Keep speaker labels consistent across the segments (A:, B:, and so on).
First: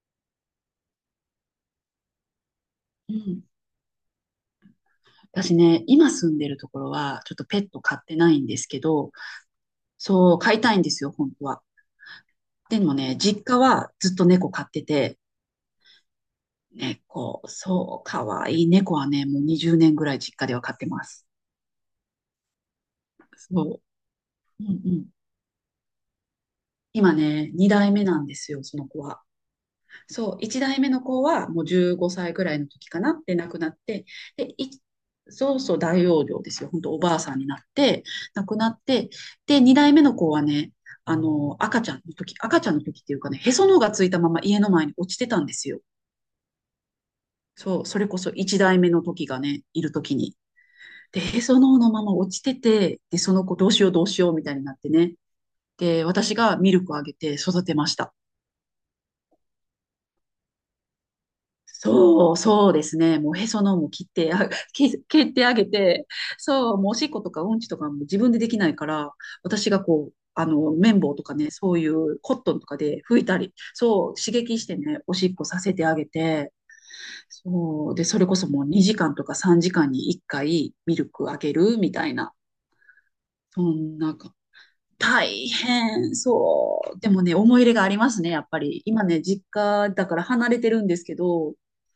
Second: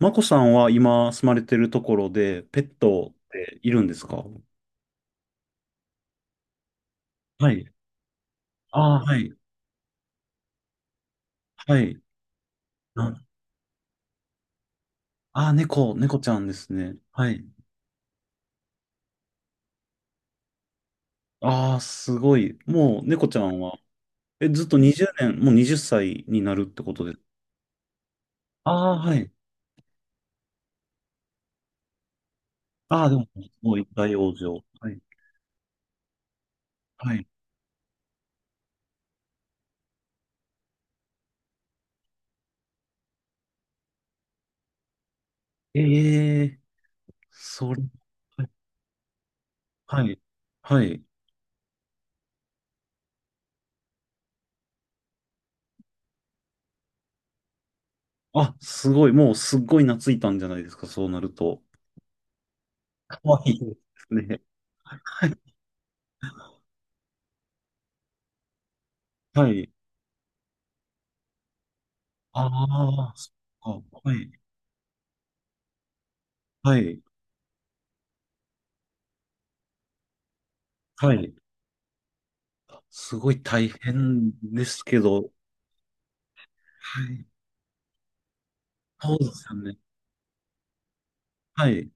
A: マコさんは今住まれてるところで、ペット
B: う
A: っ
B: ん、
A: ているんですか？
B: 私ね、今住んでるところは、ちょっと
A: は
B: ペ
A: い。
B: ット飼ってないんですけ
A: ああ、
B: ど、
A: はい。
B: そう、飼いたいんですよ、本当は。
A: はい。
B: でも
A: あ
B: ね、実家はずっと猫飼ってて、
A: あー、猫ちゃんですね。はい。
B: 猫、そう、かわいい猫はね、もう20年ぐらい実家では飼ってます。
A: ああ、すごい。もう猫ちゃんは、
B: そう。う
A: ず
B: ん
A: っと
B: う
A: 20
B: ん。
A: 年、もう20歳になるってこと
B: 今
A: です？
B: ね、2代目なんですよ、その
A: ああ
B: 子
A: ー、は
B: は。
A: い。
B: そう、1代目の子はもう15歳ぐらいの時か
A: ああ、で
B: な
A: も、
B: で亡
A: す
B: くな
A: ご
B: っ
A: い
B: て、
A: 大往生。
B: で、い
A: はい。
B: そうそう大容量ですよ。本当お
A: は
B: ばあ
A: い。
B: さんになって、亡くなって、で、2代目の子はね、赤ちゃんの時、赤ちゃんの時っていうかね、へその緒がついたまま家の前に落ちてたんですよ。
A: ええ、そ
B: そ
A: れ、
B: う、それこそ
A: はい。
B: 1代目の時がね、いる
A: は
B: 時
A: い。
B: に。
A: はい。
B: で、へその緒のまま落ちてて、で、その子どうしようどうしようみたいになってね。で、私がミルクあげて育てました。
A: あ、すごい。もうすっごい懐いたんじゃないですか、そうなると。
B: そう、そうですね。
A: か
B: もう
A: わ
B: へ
A: いい
B: そ
A: で
B: の緒も切っ
A: す
B: て、
A: ね。
B: 蹴
A: は
B: っ
A: い。
B: てあげて、そう、もうおしっことかうんちとかも自分でできないから、
A: はい。
B: 私がこう、綿棒とかね、そういうコットンとかで
A: ああ、
B: 拭い
A: そ
B: たり、
A: っか。
B: そ
A: は
B: う、
A: い。
B: 刺激してね、おしっこさせてあげて、
A: はい。
B: そう、で、それこそもう2時間とか3時間に1回ミル
A: は
B: ク
A: い。
B: あげるみたいな、
A: すごい
B: そ
A: 大
B: んな
A: 変
B: か、
A: ですけど。
B: 大変、そう。
A: は
B: でも
A: い。
B: ね、思い入れがありますね、やっぱり。今
A: そう
B: ね、
A: で
B: 実
A: すよね。
B: 家だから離れてるんですけど、
A: はい。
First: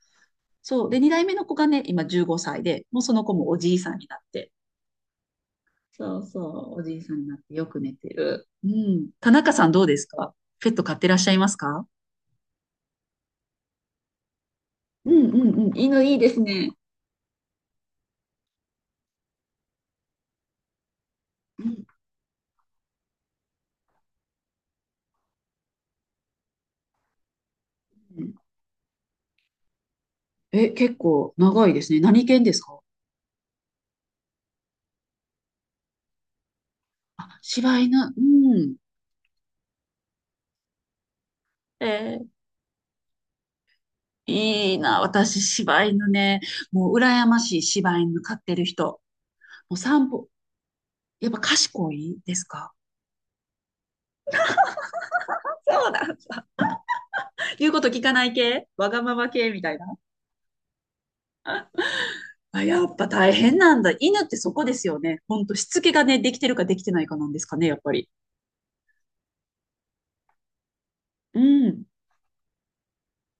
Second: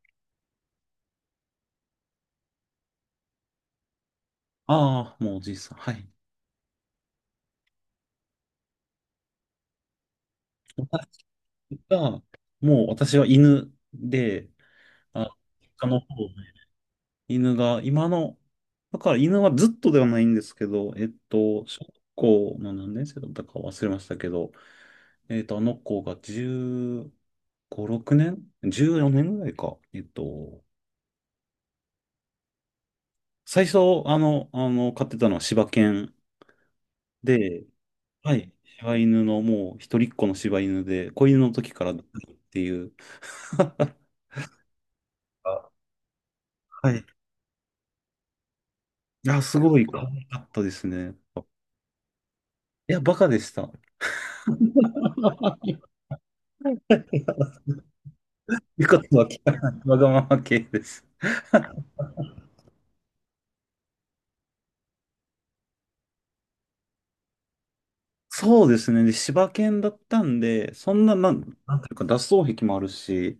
B: そう。で、2代目の子がね、今15歳で、もうその子もおじいさんになって。
A: ああ、もうおじいさん。はい。
B: そうそう、おじいさんになってよく寝てる。うん。田中さんどうですか？ペット飼ってらっ
A: 私
B: しゃいますか？
A: が、もう私は犬で、
B: うんう
A: あ、
B: んうん。
A: 他の
B: 犬
A: 方、
B: いいですね。
A: 犬が、今の、だから犬はずっとではないんですけど、
B: う
A: 小
B: ん
A: 学校の何年生だったか忘れましたけど、あの子が15、6
B: うん。
A: 年 14 年ぐらいか。
B: え、結構長いですね。何犬ですか？
A: 最初、飼ってたのは柴犬
B: あ、
A: で、
B: 柴犬。う
A: はい、
B: ん。
A: 柴犬のもう一人っ子の柴犬で、子犬の時か
B: え
A: らのっ
B: ー
A: ていう。
B: いいな、私、柴犬ね。も
A: は
B: う、
A: い。い
B: 羨ましい柴犬飼ってる人。
A: や、す
B: もう
A: ごい可
B: 散
A: 愛
B: 歩、
A: かったですね。
B: やっぱ賢いですか？
A: いや、バカでした。
B: そうなんだ。言うこと聞かない系
A: よ
B: わ
A: かっ
B: がま
A: たわ
B: ま
A: け。
B: 系みたい な。
A: わがまま系です。
B: あ、やっぱ大変なんだ。犬ってそこですよね。ほんと、しつけがね、できてるかできてないかなんですかね、やっぱり。
A: そうですね。で、柴犬だったんで、そんな、なん、
B: う
A: なん
B: ん、
A: ていうか、脱走癖もあるし、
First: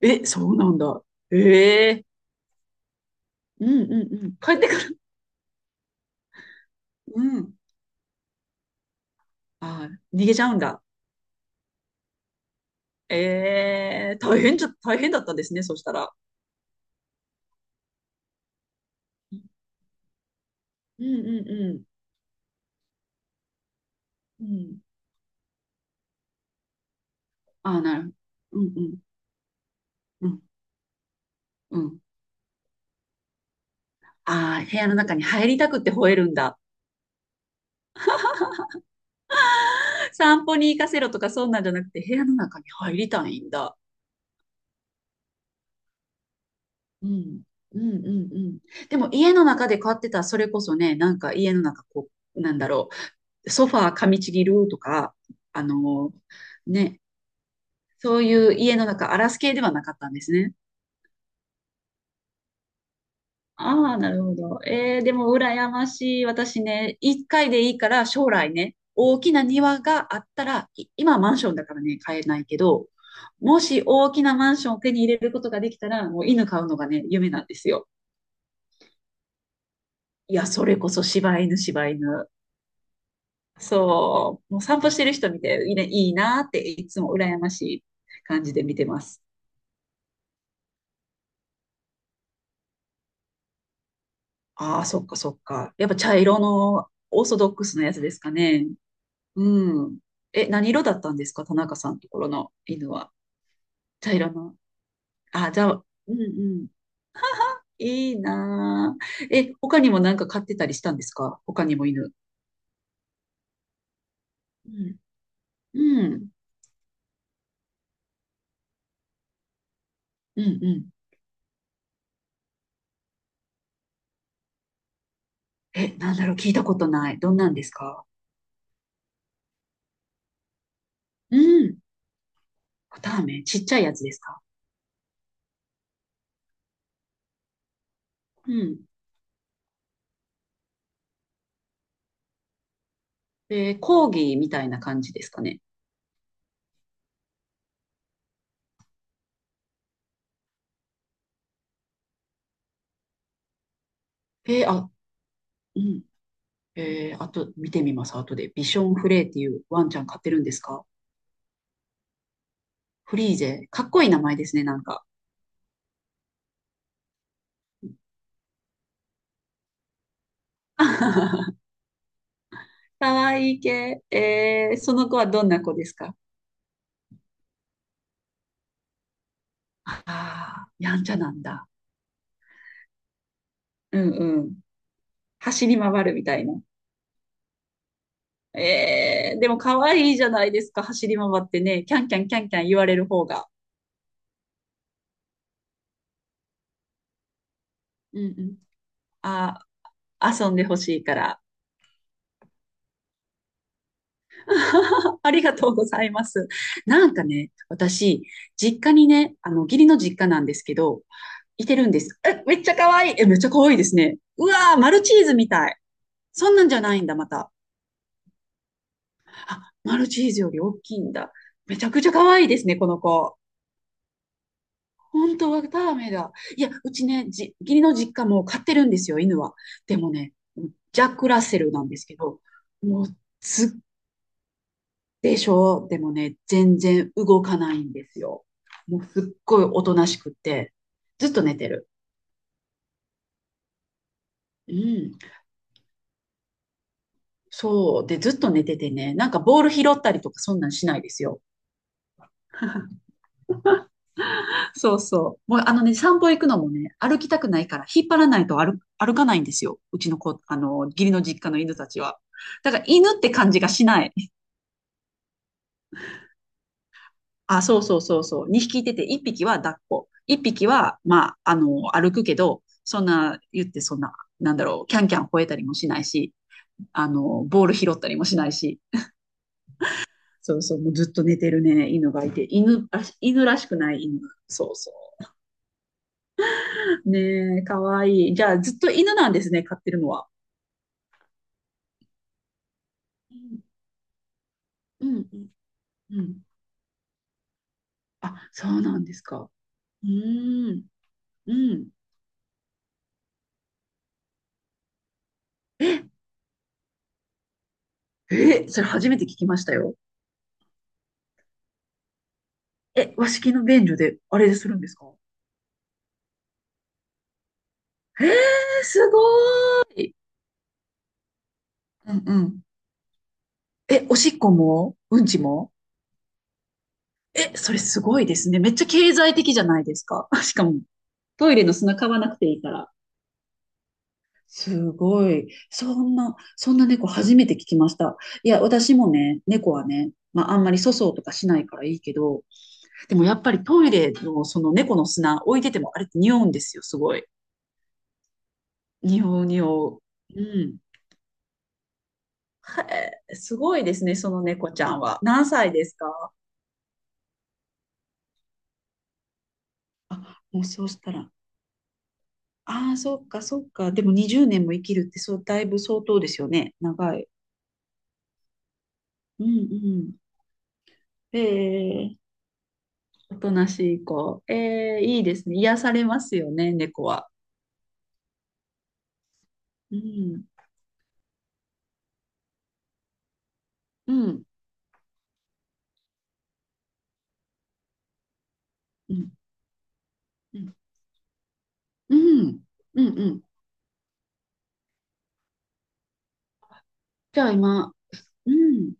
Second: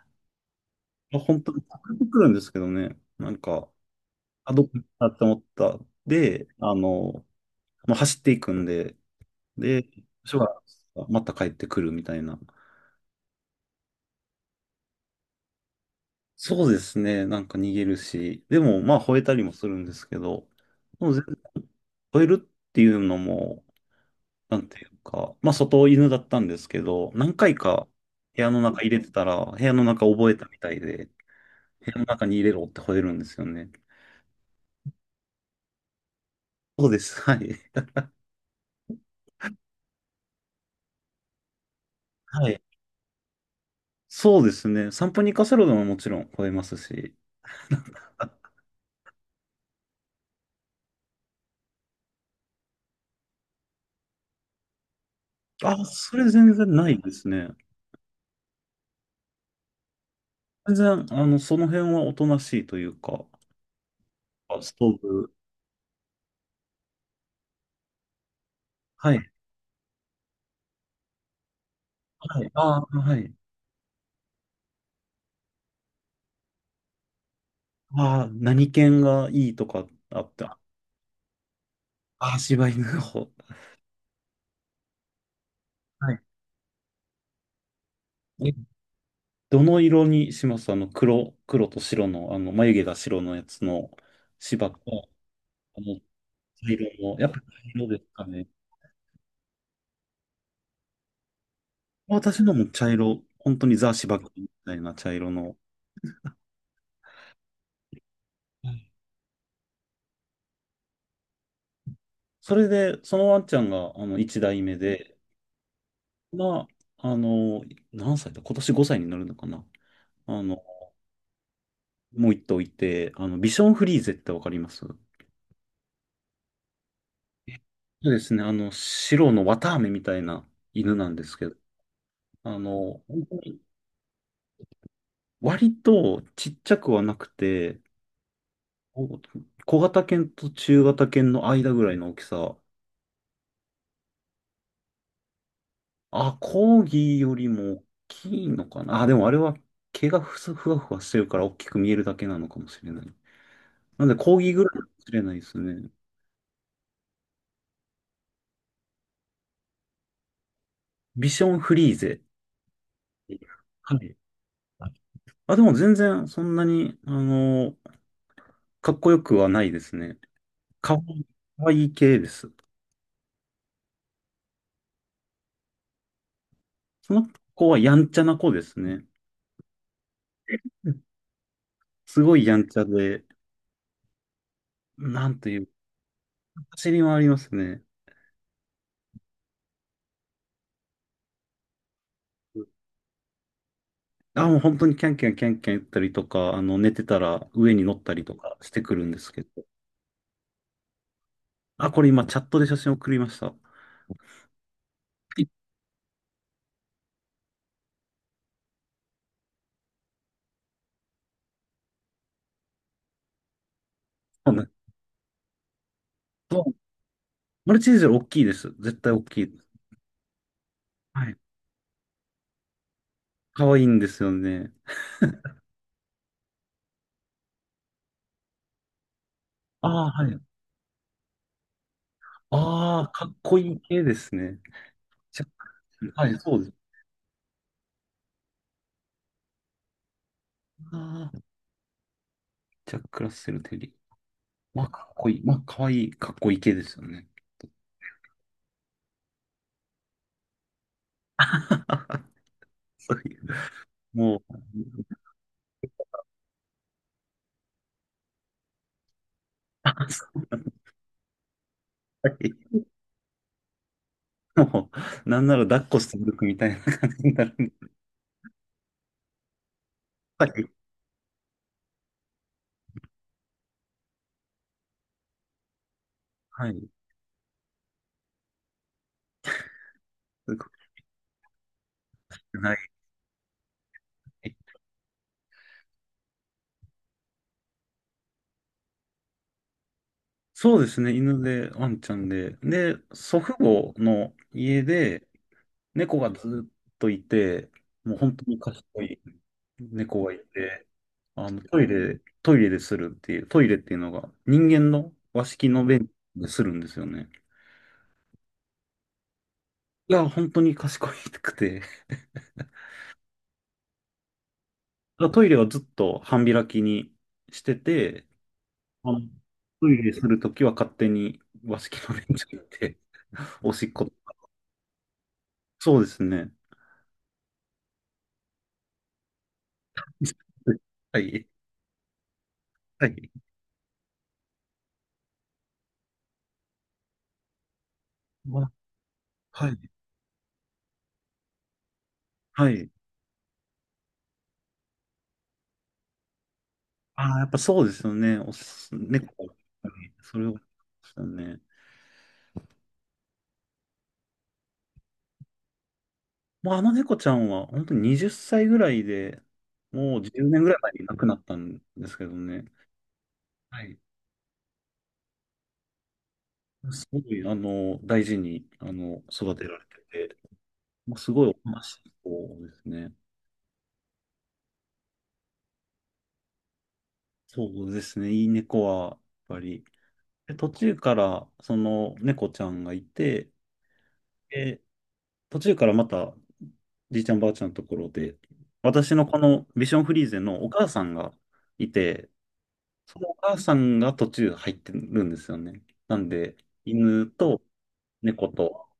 B: え、そうなんだ。
A: まあ本当に
B: え
A: 隠れ
B: え、
A: てくるんですけどね。なん
B: う
A: か、
B: んうんうん。
A: あ、
B: 帰っ
A: ど
B: て
A: こ
B: く
A: 行っ
B: る。
A: たって思った。で、
B: うん。
A: まあ、走っていくんで、で、
B: あー、逃げ
A: 人
B: ちゃうん
A: が
B: だ。
A: また帰ってくるみたいな。
B: ええ、大変だったんですね、そしたら。
A: そうですね。なんか逃げるし、でもまあ吠えた
B: う
A: りもするんですけど、
B: ん
A: もう全然
B: うんう
A: 吠えるっていうのも、
B: んう
A: なんて
B: ん。
A: いうか、まあ外犬だったんですけど、何回
B: ああ、
A: か
B: なる
A: 部屋
B: ほど。
A: の
B: うんう
A: 中入
B: ん。
A: れてたら、部屋の中
B: う
A: 覚え
B: ん
A: たみたいで、
B: う
A: 部屋
B: ん。
A: の中に入れろって吠えるんですよね。
B: ああ、部屋の中に入りたくって吠えるんだ。
A: そうです。はい。
B: 散歩に行かせろとかそんなんじゃなくて、部屋の
A: は
B: 中
A: い。
B: に入りたいんだ。
A: そうですね。散歩に行かせろでももちろん吠えます
B: う
A: し。
B: ん。うんうん
A: あ、
B: うん。でも家の中で飼ってたらそれこそね、なんか家の中こう、なんだろう、ソファー噛みちぎるとか、あ
A: あ、
B: の
A: それ全然な
B: ね、
A: いですね。
B: そういう家の中荒らす系ではなかったんですね。
A: 全然、その辺はおとなしいというか、
B: ああ、なるほ
A: あ、
B: ど。
A: ストー
B: で
A: ブ。
B: も羨ましい。私ね、一回でいいから将来ね、
A: は
B: 大
A: い。
B: きな庭があったら、今はマンションだからね、買えな
A: は
B: い
A: い。
B: け
A: あ
B: ど、
A: あ、はい。
B: もし大きなマンションを手に入れることができたら、もう犬飼うのがね、夢なんですよ。
A: ああ、何犬がいいとかあっ
B: いや、
A: た？
B: それこそ柴犬、柴犬。
A: ああ、柴犬の方。
B: そう、もう散歩してる人見ていいね、い
A: は
B: い
A: い。
B: なっていつも羨ましい感
A: え、
B: じで見てます。
A: どの色にします？黒、黒と白の、眉毛が白のやつの柴
B: ああ、そっ
A: と、
B: かそっか。
A: あ
B: やっぱ
A: の、
B: 茶色
A: 茶
B: の
A: 色の、
B: オー
A: やっ
B: ソ
A: ぱ茶
B: ドックスな
A: 色
B: や
A: で
B: つ
A: す
B: です
A: か
B: か
A: ね。
B: ね。うん。え、何色だったんですか田中さんのところ
A: 私の
B: の
A: も茶
B: 犬は。
A: 色、本当にザ
B: 茶
A: 柴犬
B: 色
A: み
B: の。
A: たいな茶色
B: あ、
A: の。
B: じゃあ、うんうん。いい
A: はい。
B: なー。え、他にもなんか飼ってたりしたんですか？他にも犬。
A: それで、そのワンちゃんが、一代
B: う
A: 目
B: ん。
A: で、
B: うん。
A: まあ、何歳だ、今年5歳になるのかな。あ
B: うん
A: の、
B: うん。
A: もう一頭いて、ビションフリーゼってわかります？そ
B: え、なんだろう、聞いたことない。どんなんですか？
A: うですね。白の綿あめみたいな犬なんです
B: う
A: けど、
B: ん。タ
A: 本当
B: メち
A: に
B: っちゃいやつですか？
A: 割とちっちゃくはなくて、
B: うん。
A: こ小型犬と中型犬の間ぐらいの大きさ。
B: 講義みたいな感じですかね。
A: あ、コーギーよりも大きいのかな。あ、でもあれは毛がふわふわしてるから大きく見えるだけなのかもしれない。なんでコーギーぐ
B: えー
A: らいかも
B: あ、
A: しれないです
B: う
A: ね。
B: ん。あと、見てみます。後で。ビションフレーっていうワンちゃん飼ってるんですか？
A: ビションフリーゼ。
B: フリーゼ。かっ
A: は
B: こいい
A: い。
B: 名前ですね、なんか。
A: あ、でも全然そんなに、かっこよくはないですね。かわい かわいい系です。
B: かわいい系。その子はどんな子ですか？
A: その子はやんちゃな子ですね。
B: ああー、
A: う
B: や
A: ん。
B: んちゃなんだ。
A: すごいやんちゃで、
B: うんうん。
A: なんとい
B: 走
A: う、
B: り回るみたいな。
A: 走り回りますね。
B: でもかわいいじゃないですか、走り回ってね。キャンキャンキャンキャン言われる方が。
A: あ、もう本当にキャンキャンキャンキャン言ったりとか、寝てたら上に乗った
B: う
A: り
B: ん
A: と
B: う
A: か
B: ん。
A: してくるんですけど。
B: あー、遊んでほしいから。
A: あ、これ今チャットで写真送りました。は
B: あり
A: い。
B: がとうございます。なんかね、私、実家にね、義理の実家なんですけど、いてるんです。え、めっちゃ可愛い。え、めっちゃ可愛いですね。う
A: そ
B: わ
A: うなん
B: ー、マルチーズみたい。そん
A: そ
B: なん
A: う、
B: じゃないんだ、また。
A: マルチーズより大きいです。絶対大きい。
B: あ、マルチーズより大きいん
A: は
B: だ。
A: い。
B: めちゃくちゃ可愛いですね、この子。
A: 可愛いんですよね。
B: 本当はダメだ。いや、うちね、義理の実家も飼ってるんですよ、犬は。で
A: ああ、
B: も
A: は
B: ね、
A: い。
B: ジャック・ラッセルなんですけど、
A: あ
B: もう、
A: あ、かっこ
B: すっ
A: いい系ですね。
B: でしょう？でも
A: はい、
B: ね、
A: そうです。
B: 全然動かないんですよ。もうすっごいおとなしくって、ず
A: ああ、
B: っと寝てる。
A: ジャック・ラッセル・テリー。
B: う
A: まあ、かっ
B: ん。
A: こいい。まあ、かわいい、かっこいい系ですよね。
B: そう。で、ずっと寝ててね、なんかボール拾ったりとかそんなんしないですよ。
A: そういう、もう、
B: そうそう。もう散歩行くのもね、歩きたくないから引っ張らないと歩かないんですよ。う
A: あ
B: ちの
A: そ
B: 子、義理の実家の犬たちは。
A: うい
B: だから犬って感じがしない。
A: う、もう、なんなら抱っこして歩くみたいな感じになる
B: あ、
A: んで。
B: そうそうそうそう。2匹いてて、1匹は抱っこ。1
A: は
B: 匹
A: い。
B: は、まあ、歩くけど、そんな、言ってそんな、なんだろう、キャンキャン吠えたりもしないし、
A: はい。
B: ボール拾ったりもしないし、
A: す
B: そう
A: ごく
B: そう、もうずっと寝てるね、犬がいて、
A: ない。
B: 犬らしくない犬。そうそう。ねえ、かわいい。じゃあ、ずっと犬なんですね、飼ってるのは。
A: そうですね、犬で、ワンちゃんで。で、祖父
B: う
A: 母の家
B: ん、う
A: で、
B: ん、うん。
A: 猫
B: う
A: が
B: ん、
A: ずっといて、もう本当
B: あ、
A: に
B: そう
A: 賢
B: なんで
A: い。
B: すか。う
A: 猫がい
B: ーん、
A: て、
B: う
A: トイ
B: ん。
A: レ、トイレでするっていう、トイレっていうのが人間の和式の便
B: え、
A: でするんですよね。
B: え、それ初めて聞きましたよ。
A: いや、本当に賢くて。だか
B: え、和式の便所で、あれするんですか？
A: らトイレはずっと半開きにして
B: え
A: て、
B: ー、す
A: あ
B: ご
A: のトイ
B: ー
A: レ
B: い。
A: するときは勝手に和式
B: う
A: の
B: ん
A: 便
B: う
A: 所
B: ん。
A: 行って、おしっ
B: え、
A: こ。
B: おしっこもうんちも？
A: そうですね。
B: え、それすごいですね。めっちゃ経済的じゃないですか。しかも、
A: はい。
B: トイレの砂買わなくていいから。
A: はい。
B: すごい。そんな、そんな猫初めて聞きました。いや、
A: わ
B: 私もね、
A: は
B: 猫
A: い。
B: はね、まあ、あんまり粗相とかしないからいいけど、
A: はい。
B: でもやっぱりトイレのその猫の砂置いててもあれって匂うんですよ、すごい。
A: ああ、やっぱそうですよね。
B: 匂う
A: 猫、
B: 匂う。
A: そ
B: う
A: れを、
B: ん。
A: そうですよね。
B: へえ、すごいですね、その猫ちゃんは。何歳ですか？
A: まあ、あの猫ちゃんは本当に20歳ぐらいで、
B: あ、
A: もう10
B: も
A: 年
B: う
A: ぐらい
B: そう
A: 前
B: し
A: に
B: た
A: 亡く
B: ら、
A: なったんですけどね。
B: ああ、そっか、そっ
A: は
B: か。
A: い。
B: でも20年も生きるって、そう、だいぶ相当ですよね。
A: す
B: 長
A: ご
B: い。
A: い、大事に、
B: うん
A: 育て
B: う
A: られて
B: ん。
A: て、まあ、すごいおとなしい
B: ええ、
A: 子ですね。
B: おとなしい子。ええ、いいですね。癒されますよね、猫は。
A: そうですね、いい猫は、やっぱり。
B: うん、
A: で、途中から、その、猫ちゃんがいて、
B: うん、
A: で、途中からまた、じいちゃんばあちゃんのところで、
B: う
A: 私の
B: ん、
A: このビションフリーゼ
B: う
A: のお
B: ん、
A: 母さんがい
B: う
A: て、
B: ん、う
A: そ
B: ん。う
A: のお
B: ん。
A: 母さんが途中入ってるんですよね。なんで、犬
B: じゃあ
A: と
B: 今、
A: 猫
B: う
A: と、
B: ん。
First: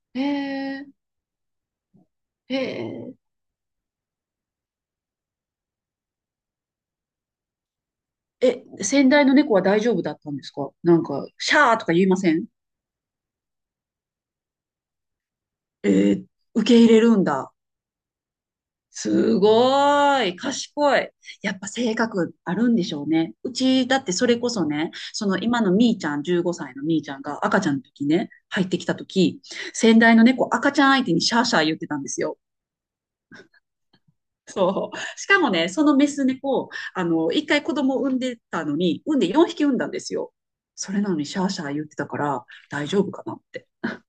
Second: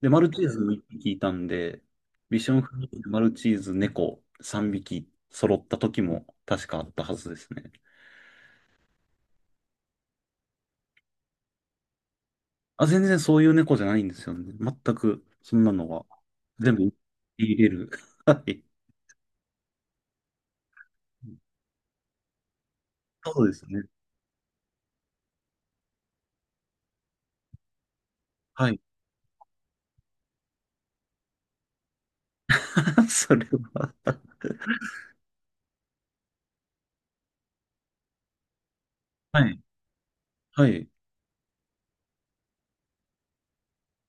A: で、マ
B: え
A: ルチーズ1
B: え
A: 匹いたんで、ビションフリーで
B: え
A: マルチーズ、猫3匹揃った時も確かあったはずですね。
B: ええ、先代の猫は大丈夫だったんですか？なんか、シャーとか言いません？
A: あ、全然そういう猫じゃないんですよね。全くそんなのは
B: ええ、受
A: 全
B: け
A: 部
B: 入れるんだ。
A: 入れる。はい。
B: すごい、賢い。やっぱ性格あるんでしょうね。
A: そう
B: う
A: ですね。
B: ち、だってそれこそね、その今のみーちゃん、15歳のみーちゃんが赤ちゃんの時ね、入っ
A: は
B: て
A: い。
B: きた時、先代の猫赤ちゃん相手にシャーシャー言ってたんですよ。
A: それは。
B: そう。しかもね、そのメス猫、一回子供を産んでたのに、産んで
A: は
B: 4
A: い。
B: 匹産んだんですよ。
A: はい。
B: それなのにシャーシャー言ってたから、大丈夫かなって。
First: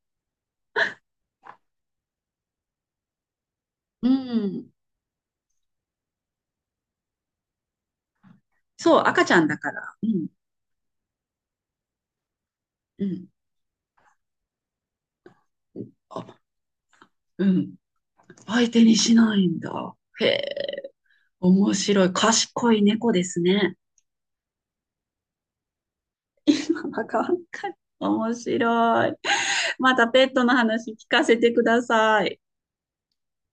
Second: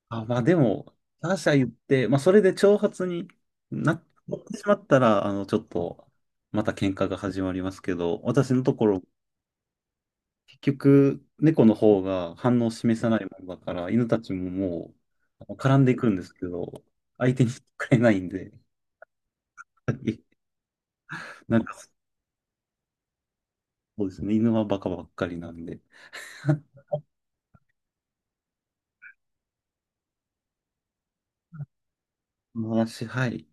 A: あ、まあでも、他社言って、まあそれで挑発になっ
B: う
A: てし
B: ん。
A: まったら、ちょっと、また喧嘩が始まりますけど、私のとこ
B: そ
A: ろ、
B: う、赤ちゃんだから。うん。
A: 結局、猫の方が反応を示
B: う
A: さない
B: ん。
A: もんだから、犬たちももう、絡んでいくんで
B: あ、
A: すけど、相手
B: う
A: にして
B: ん。
A: くれないんで、
B: 相手にしないんだ。へ え。
A: なんか、
B: 面白い。賢い猫ですね。
A: そうですね、犬はバカばっかりなんで、
B: なんか、面白い。またペットの話聞かせてください。
A: まあ私、はい、